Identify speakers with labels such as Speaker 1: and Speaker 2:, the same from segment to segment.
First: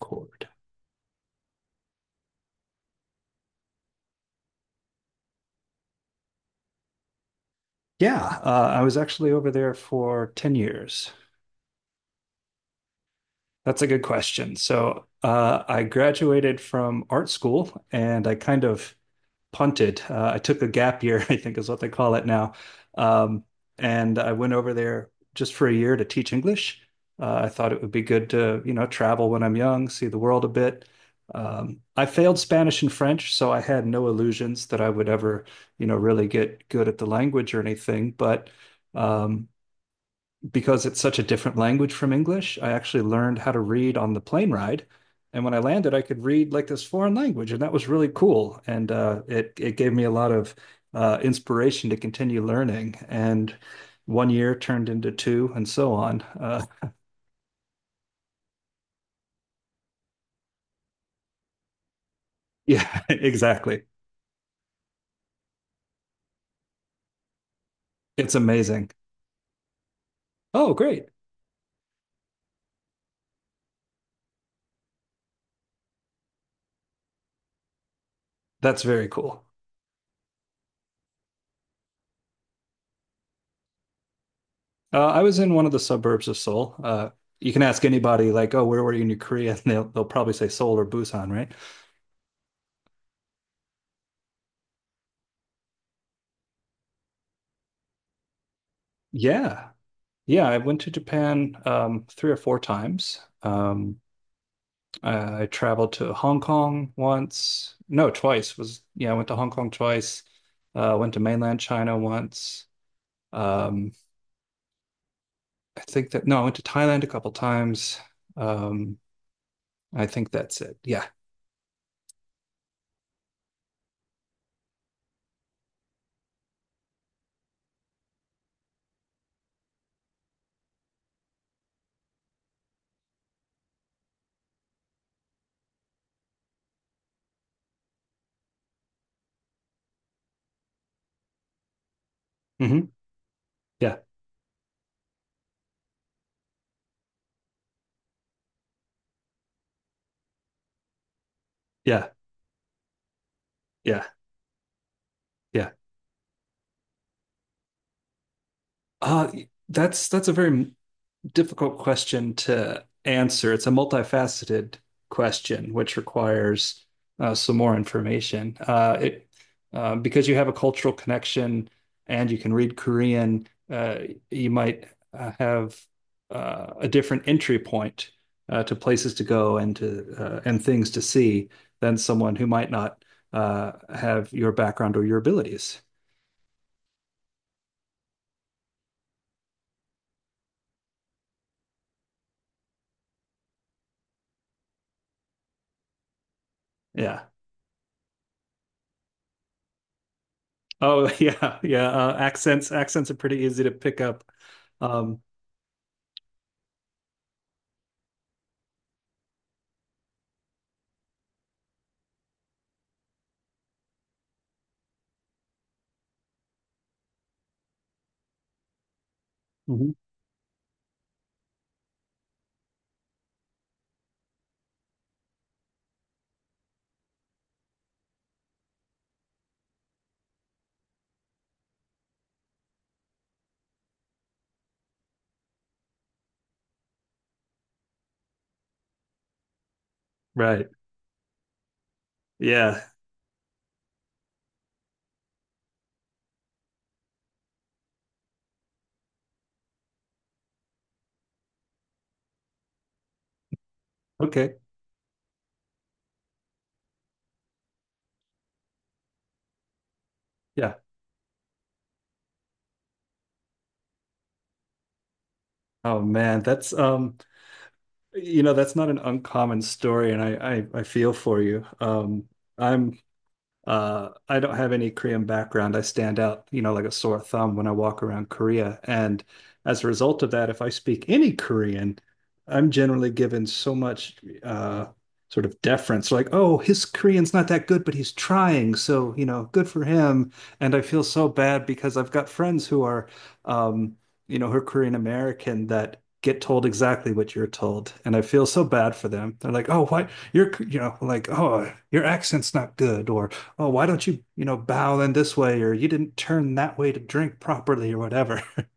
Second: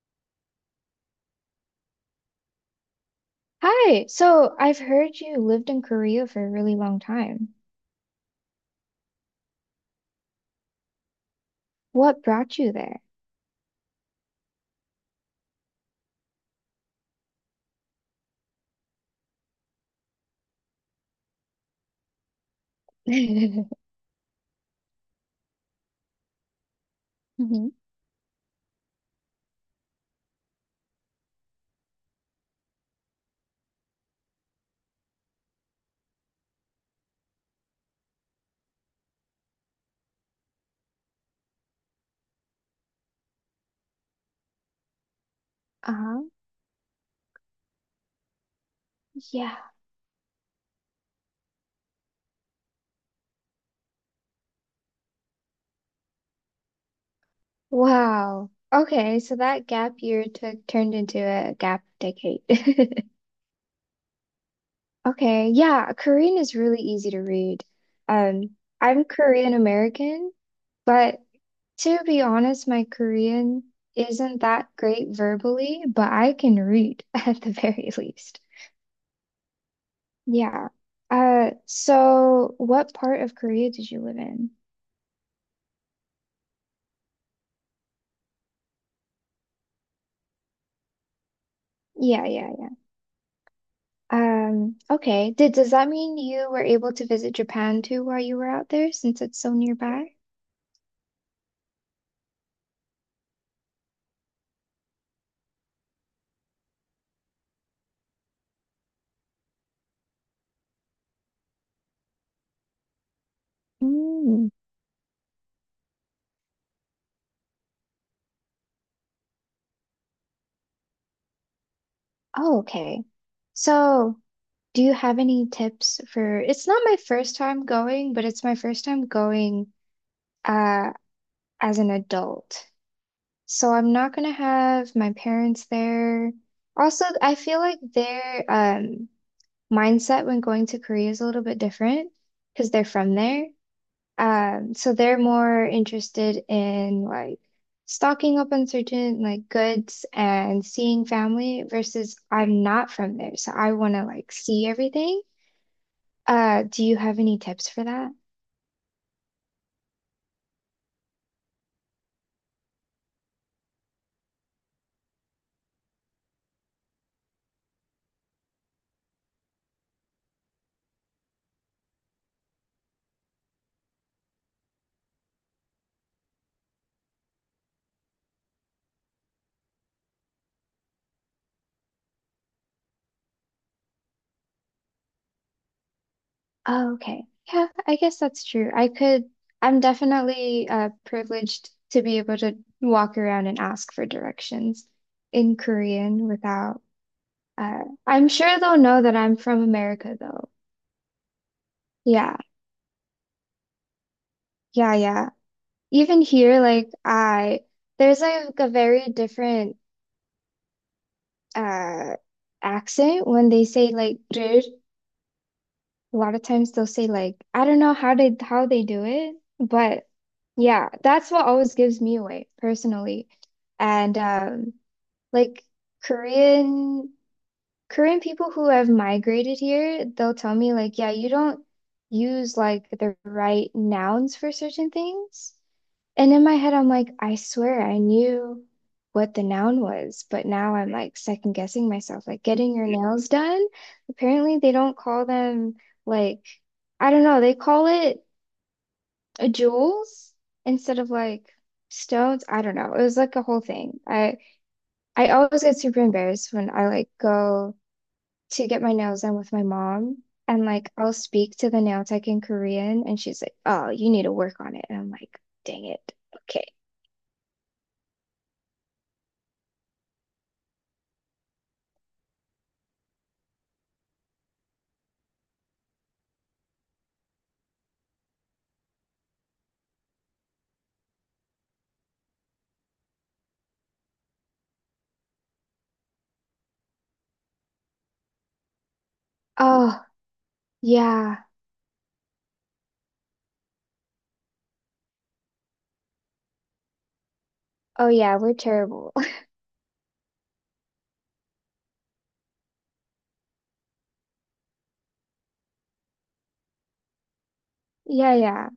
Speaker 1: Cord.
Speaker 2: Hi, so I've heard you lived in Korea for a really long time.
Speaker 1: Yeah, I was actually over there for 10 years.
Speaker 2: What brought you there?
Speaker 1: That's a good question. So I graduated from art school and I kind of punted. I took a gap year, I think is what they call it now. Um,
Speaker 2: Hmm.
Speaker 1: and I went over there just for a year to teach English. I thought it would be good to, you know, travel when I'm young, see the world a bit. I failed Spanish and French, so I had no illusions that I would ever, you know, really get good at the language or anything. But um, because it's such a different language from English, I actually learned how to read on the plane ride. And when I landed, I could
Speaker 2: Uh-huh.
Speaker 1: read like this foreign language, and that was really cool. And it
Speaker 2: Yeah.
Speaker 1: it gave me a lot of inspiration to continue learning. And one year turned into two, and so on.
Speaker 2: Wow. Okay, so that gap year took turned into a gap decade.
Speaker 1: Yeah, exactly.
Speaker 2: Okay, yeah, Korean is really easy to read.
Speaker 1: It's
Speaker 2: Um,
Speaker 1: amazing.
Speaker 2: I'm Korean American,
Speaker 1: Oh, great.
Speaker 2: but to be honest, my Korean isn't that great verbally, but I can read at the very least.
Speaker 1: That's very cool.
Speaker 2: Yeah. So what part of Korea did you live in?
Speaker 1: I was in one of the suburbs of Seoul. You can ask anybody, like, "Oh, where were you in Korea?" And they'll probably say Seoul or Busan, right?
Speaker 2: Yeah, yeah, yeah. Okay. Did does that mean you were able to visit Japan too while you were out there since it's so
Speaker 1: Yeah,
Speaker 2: nearby?
Speaker 1: yeah, I went to Japan three or four times. I traveled to Hong Kong once. No, twice was yeah, I went to Hong Kong twice. Went to mainland China once. Um,
Speaker 2: Mm.
Speaker 1: I think that no, I went to Thailand a couple times. Um, I think that's it. Yeah.
Speaker 2: Oh, okay. So, do you have any tips for it's not my first time going, but it's my first time going uh as an adult. So I'm not gonna have my parents there. Also, I feel like they're mindset when going to Korea is a little bit different because they're
Speaker 1: Hmm.
Speaker 2: from there.
Speaker 1: Yeah.
Speaker 2: So they're more interested in like stocking up on certain like goods and seeing family
Speaker 1: Yeah.
Speaker 2: versus I'm not from there, so I want
Speaker 1: Yeah.
Speaker 2: to like see everything.
Speaker 1: Yeah.
Speaker 2: Do you have any tips for that?
Speaker 1: Uh, that's a very difficult question to answer. It's a multifaceted question, which requires some more information. Because you have a cultural connection and you can read Korean, you might have a different entry point to places to go and to and things to see than someone who might not have your background or your abilities.
Speaker 2: Oh, okay. Yeah, I guess that's true. I'm definitely privileged to be able to walk around and ask for directions in Korean without.
Speaker 1: Yeah.
Speaker 2: Uh, I'm sure they'll know that I'm from America, though.
Speaker 1: Oh, yeah, yeah.
Speaker 2: Yeah,
Speaker 1: Accents are pretty easy to pick up.
Speaker 2: yeah,
Speaker 1: Um,
Speaker 2: yeah. Even here, there's like a very different uh accent when they say like "dude." A lot of times they'll say like I don't know how they do it,
Speaker 1: Mhm.
Speaker 2: but yeah, that's what always gives me away personally. And like Korean. Korean people who have migrated here, they'll tell me like, yeah, you don't use like the right nouns for certain things. And in my head, I'm like, I swear I knew what the noun was, but
Speaker 1: Right.
Speaker 2: now I'm like second guessing myself, like getting
Speaker 1: Yeah.
Speaker 2: your nails done. Apparently, they don't call them like, I don't know, they call it jewels instead of like stones. I don't know. It was like a whole thing. I
Speaker 1: Okay.
Speaker 2: I always get super embarrassed when I like go to get my nails done with my mom. And
Speaker 1: Yeah.
Speaker 2: like I'll speak to the nail tech in Korean and she's like, "Oh, you need to work on it." And I'm like, "Dang
Speaker 1: Oh
Speaker 2: it.
Speaker 1: man,
Speaker 2: Okay.
Speaker 1: that's you know, that's not an uncommon story, and I feel for you. I'm I don't have any Korean background. I stand out, you know, like a sore thumb when I walk around Korea. And as a result of that, if I speak any Korean, I'm generally given so much uh, sort of deference, like, oh, his Korean's not that good, but he's trying. So, you know, good for
Speaker 2: Oh,
Speaker 1: him. And I feel so
Speaker 2: yeah.
Speaker 1: bad because I've got friends who are, um, you know, who are Korean American that get told exactly what you're told.
Speaker 2: Oh
Speaker 1: And I
Speaker 2: yeah,
Speaker 1: feel
Speaker 2: we're
Speaker 1: so bad for
Speaker 2: terrible."
Speaker 1: them. They're like, oh, why? You know, like, oh, your accent's not good, or oh, why don't you, you know, bow in this way or you didn't turn that way to drink properly or
Speaker 2: Yeah,
Speaker 1: whatever.
Speaker 2: yeah.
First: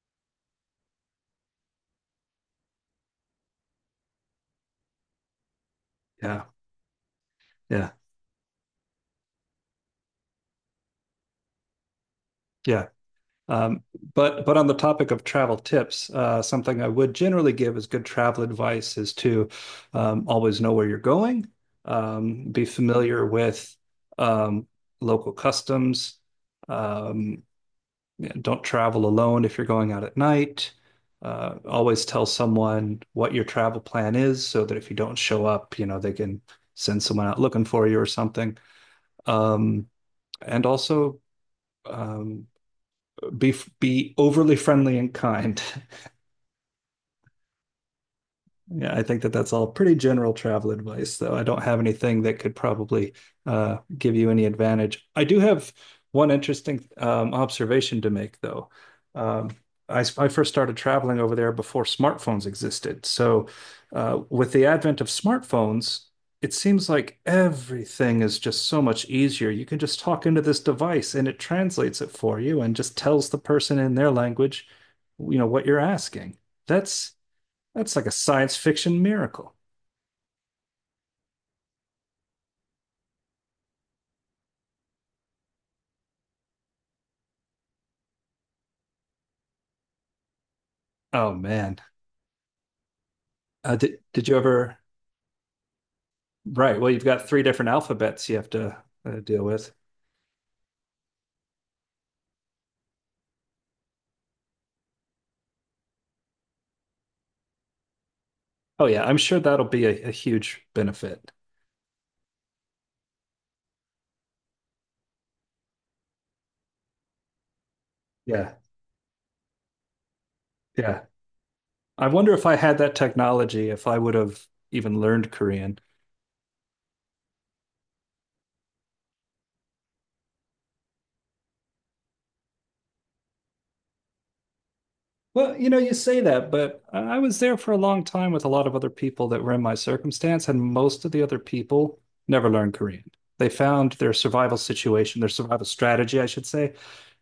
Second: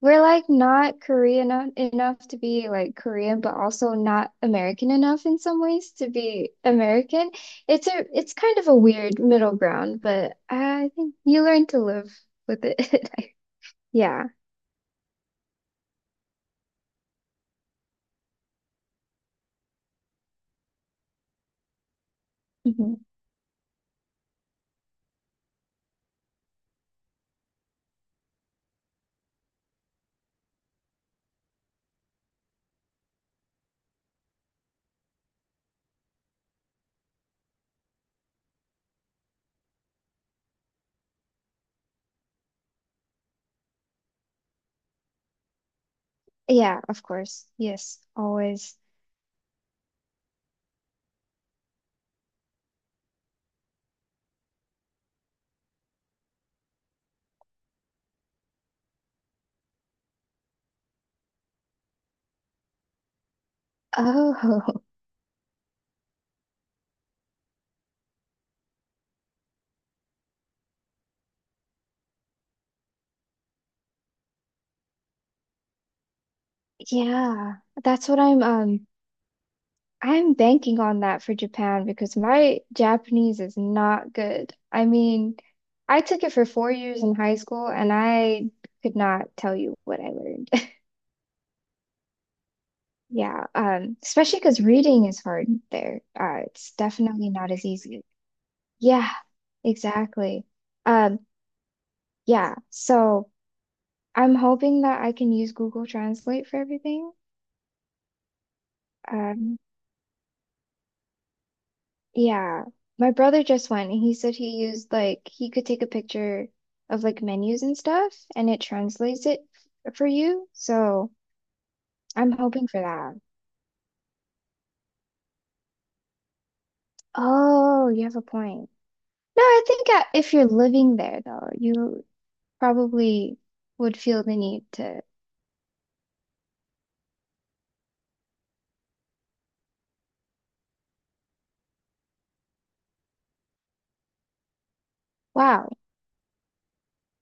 Speaker 2: We're like not Korean enough to be like Korean, but also not American enough in some ways to
Speaker 1: Yeah,
Speaker 2: be American. It's
Speaker 1: yeah,
Speaker 2: a it's kind of a weird middle ground, but I think you learn to live with
Speaker 1: yeah.
Speaker 2: it.
Speaker 1: Um,
Speaker 2: Yeah.
Speaker 1: but on the topic of travel tips, something I would generally give as good travel advice is to always know where you're going, be
Speaker 2: Mhm.
Speaker 1: familiar with um, local customs, um, don't travel alone if you're going out at night. Always tell someone what your travel plan is so that if you don't show up, you know, they can send someone out looking for you or something. Um, and also um, be overly friendly and kind.
Speaker 2: Yeah, of course. Yes, always.
Speaker 1: Yeah, I think that that's all pretty general travel advice, though. I don't have anything that could probably give you any advantage. I do have one interesting observation to make, though. Um, I first started traveling over there before smartphones existed. So, with the
Speaker 2: Oh,
Speaker 1: advent of smartphones, it seems like everything is just so much easier. You can just talk into this device and it translates it for you and just tells the person in their language, you know, what you're asking. That's
Speaker 2: yeah.
Speaker 1: that's like
Speaker 2: That's
Speaker 1: a
Speaker 2: what I'm
Speaker 1: science
Speaker 2: um
Speaker 1: fiction miracle.
Speaker 2: I'm banking on that for Japan because my Japanese is not good. I mean, I took it for 4 years in high school and I could not tell you what I learned.
Speaker 1: Oh man.
Speaker 2: Yeah,
Speaker 1: Did you
Speaker 2: especially because
Speaker 1: ever?
Speaker 2: reading is hard there. It's
Speaker 1: Right. Well, you've got
Speaker 2: definitely
Speaker 1: three
Speaker 2: not as
Speaker 1: different
Speaker 2: easy.
Speaker 1: alphabets you have to
Speaker 2: Yeah,
Speaker 1: deal with.
Speaker 2: exactly. Um, yeah, so I'm hoping that I can use Google Translate for everything.
Speaker 1: Oh yeah, I'm sure
Speaker 2: Um.
Speaker 1: that'll be a huge benefit.
Speaker 2: Yeah, my brother just went and he said he used like he could take a picture of like menus and stuff and
Speaker 1: Yeah.
Speaker 2: it translates it for you.
Speaker 1: Yeah.
Speaker 2: So
Speaker 1: I
Speaker 2: I'm
Speaker 1: wonder if I
Speaker 2: hoping
Speaker 1: had
Speaker 2: for
Speaker 1: that
Speaker 2: that.
Speaker 1: technology, if I would have even learned Korean.
Speaker 2: Oh, you have a point. No, I think if you're living there though, you probably would feel the need to.
Speaker 1: Well, you know, you say that, but I was there for a long time with a lot of other people that were in my circumstance, and most of the other people never learned Korean. They found their survival situation, their survival
Speaker 2: Wow.
Speaker 1: strategy, I should say,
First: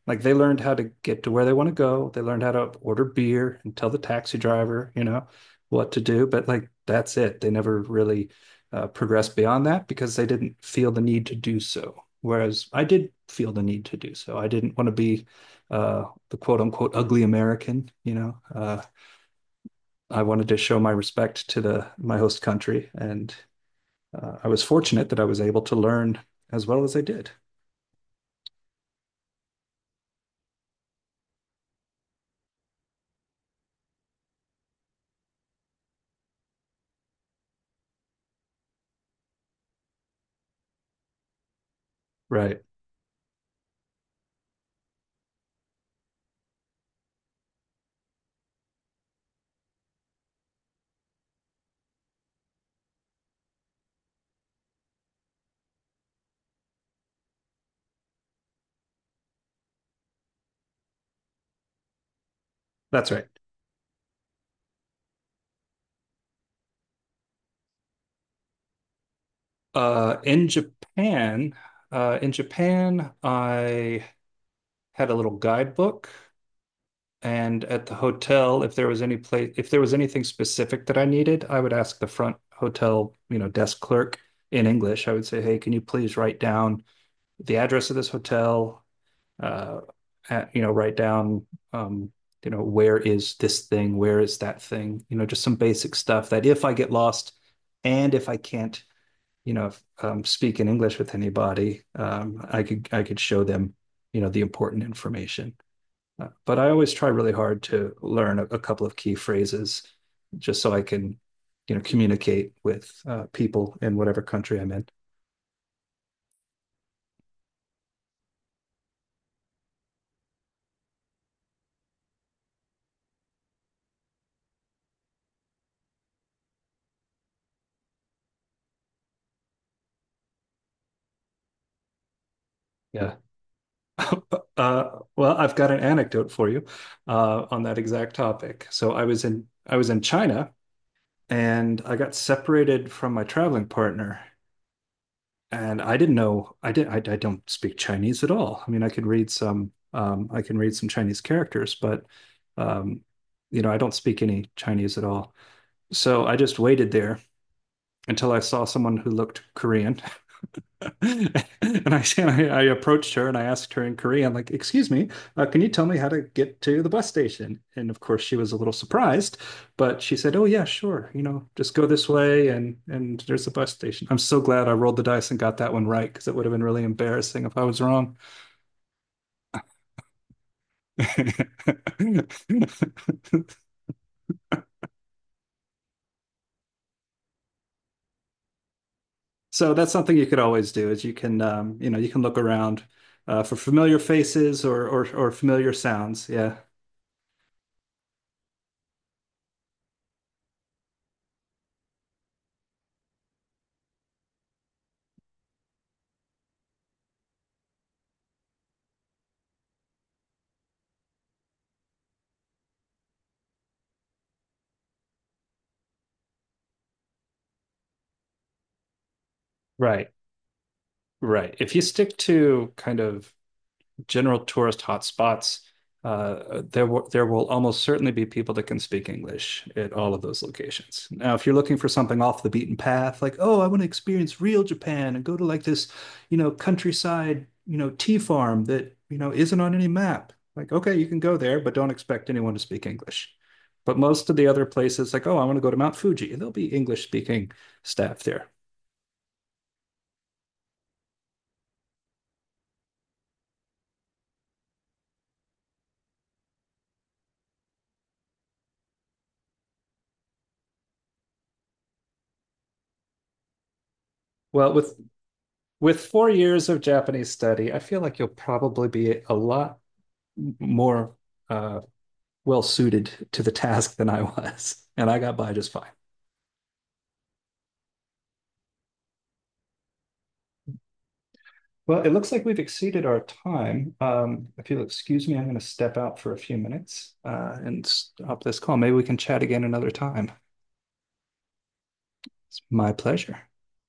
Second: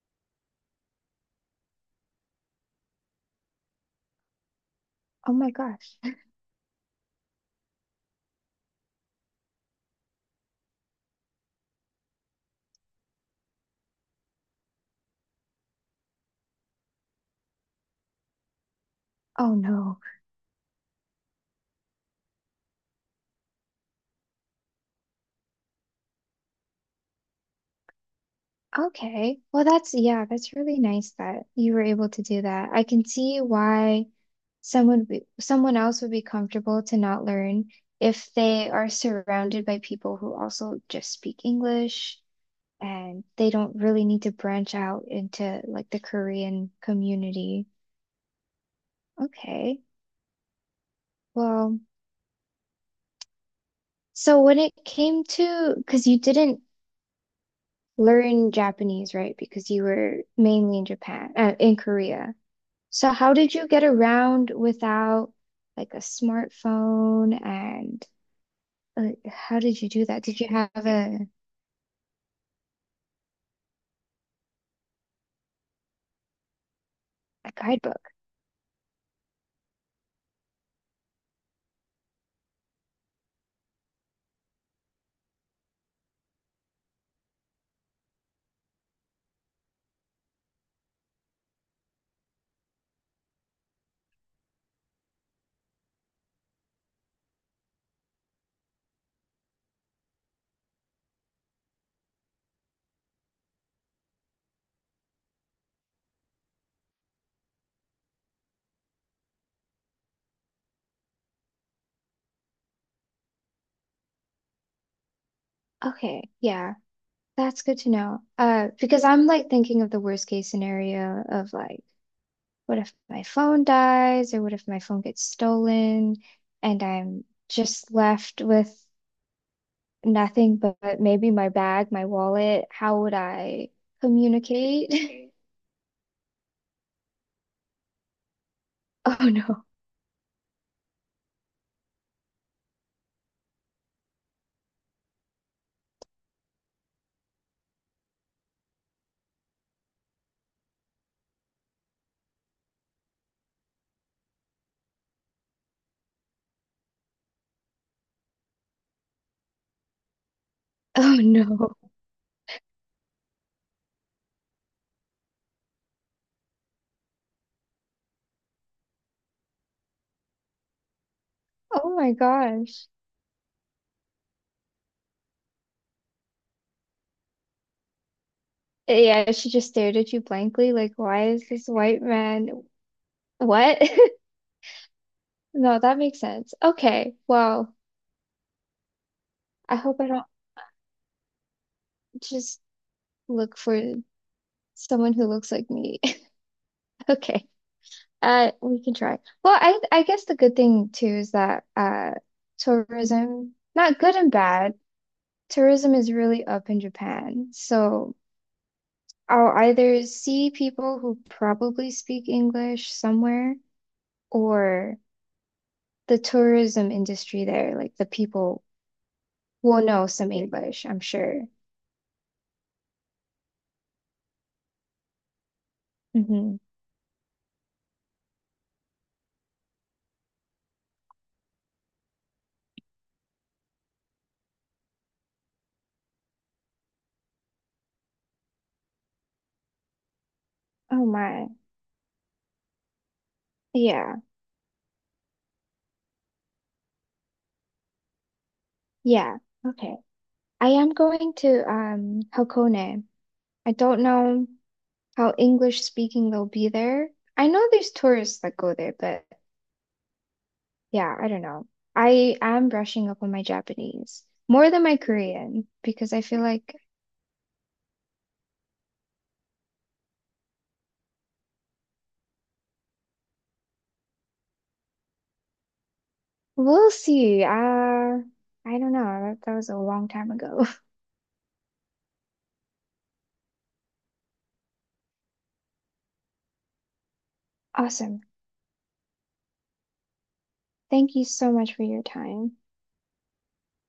Speaker 1: like they learned how to get to where they want to go. They learned how to order beer and tell the taxi driver, you know,
Speaker 2: Oh my
Speaker 1: what
Speaker 2: gosh.
Speaker 1: to do. But like that's it. They never really progressed beyond that because they didn't feel the need to do so. Whereas I did feel the need to do so. I didn't want to be the quote unquote ugly American, you know.
Speaker 2: Oh no.
Speaker 1: I wanted to show my respect to the my host country and I was fortunate that I was able to learn as well as I did.
Speaker 2: Okay. Well, that's, yeah, that's really nice that you were able to do that. I can see why someone else would be comfortable to not learn if they are surrounded by people who also just speak English
Speaker 1: Right.
Speaker 2: and they don't really need to branch out into like the Korean community. Okay. Well, so when it came to, because you didn't learn Japanese, right? Because you were mainly in Japan, in Korea. So
Speaker 1: That's right.
Speaker 2: how did you get around without like a smartphone and how did you do
Speaker 1: Uh,
Speaker 2: that? Did you
Speaker 1: in
Speaker 2: have a,
Speaker 1: Japan, in Japan, I had a little guidebook,
Speaker 2: a
Speaker 1: and at the
Speaker 2: guidebook?
Speaker 1: hotel, if there was any place, if there was anything specific that I needed, I would ask the front hotel, you know, desk clerk in English. I would say, "Hey, can you please write down the address of this hotel, uh, at, you know, write down, um, you know, where is this thing? Where is that thing? You know, just some basic stuff that if I get lost and if I can't, you know, speak in English with anybody, I could show them, you know, the important information. But I always try really hard to learn a couple of key phrases just so I can, you know, communicate with people in whatever country I'm in.
Speaker 2: Okay, yeah, that's good to know. Because I'm like thinking of the worst case scenario of like, what if my phone dies or what if my phone gets stolen and I'm just left with nothing but maybe my bag, my wallet? How would
Speaker 1: Yeah.
Speaker 2: I communicate?
Speaker 1: Well, I've got an anecdote for you on that exact topic. So
Speaker 2: Oh no.
Speaker 1: I was in China and I got separated from my traveling partner. And I didn't know I did I don't speak Chinese at all. I mean, I could read some I can read some Chinese characters, but um, you know, I don't speak any Chinese at all. So I just waited there until I saw someone who looked Korean.
Speaker 2: Oh no.
Speaker 1: I approached her and I asked her in Korean, like, "Excuse me, can you tell me how to get to the bus station?" And of course, she was a little surprised, but she said, "Oh yeah, sure. You know, just go
Speaker 2: Oh
Speaker 1: this
Speaker 2: my
Speaker 1: way,
Speaker 2: gosh.
Speaker 1: and there's a bus station." I'm so glad I rolled the dice and got that one right because it would have been really embarrassing if I was wrong.
Speaker 2: Yeah, she just stared at you blankly, like, why is this white man? What? No, that makes sense. Okay, well,
Speaker 1: So
Speaker 2: I
Speaker 1: that's
Speaker 2: hope I
Speaker 1: something you
Speaker 2: don't
Speaker 1: could always do is you can, you know, you can look
Speaker 2: just
Speaker 1: around for
Speaker 2: look for
Speaker 1: familiar faces
Speaker 2: someone who
Speaker 1: or
Speaker 2: looks like
Speaker 1: familiar
Speaker 2: me.
Speaker 1: sounds. Yeah.
Speaker 2: Okay, we can try. Well, I guess the good thing too is that tourism, not good and bad, tourism is really up in Japan. So I'll either see people who probably speak English somewhere, or the tourism industry there, like the people will know
Speaker 1: Right.
Speaker 2: some English, I'm sure.
Speaker 1: Right. If you stick to kind of general tourist hotspots,
Speaker 2: Hmm.
Speaker 1: there will almost certainly be people that can speak English at all of those locations. Now, if you're looking for something off the beaten path, like, oh, I want to experience real Japan and go to like this, you know, countryside, you know, tea farm that, you know, isn't on any map. Like, okay,
Speaker 2: Oh
Speaker 1: you can go
Speaker 2: my.
Speaker 1: there, but don't expect anyone to speak English. But
Speaker 2: Yeah.
Speaker 1: most of the other places, like, oh, I want to go to Mount Fuji, there'll be English speaking staff there.
Speaker 2: Yeah. Okay. I am going to Hakone. I don't know how English speaking they'll be there. I know there's tourists that go there, but yeah, I don't know. I am brushing up on my Japanese more
Speaker 1: Well,
Speaker 2: than my
Speaker 1: with
Speaker 2: Korean
Speaker 1: with
Speaker 2: because I
Speaker 1: four
Speaker 2: feel
Speaker 1: years
Speaker 2: like
Speaker 1: of Japanese study, I feel like you'll probably be a lot more uh, well suited to the task than I was, and I got by just fine.
Speaker 2: we'll see. I don't know. That was a long time ago.
Speaker 1: Well, it looks like we've exceeded our time. If you'll excuse me, I'm going to step out for a few minutes and
Speaker 2: Awesome.
Speaker 1: stop this call. Maybe we can chat again another time.
Speaker 2: Thank you so much for your time.
Speaker 1: It's my pleasure.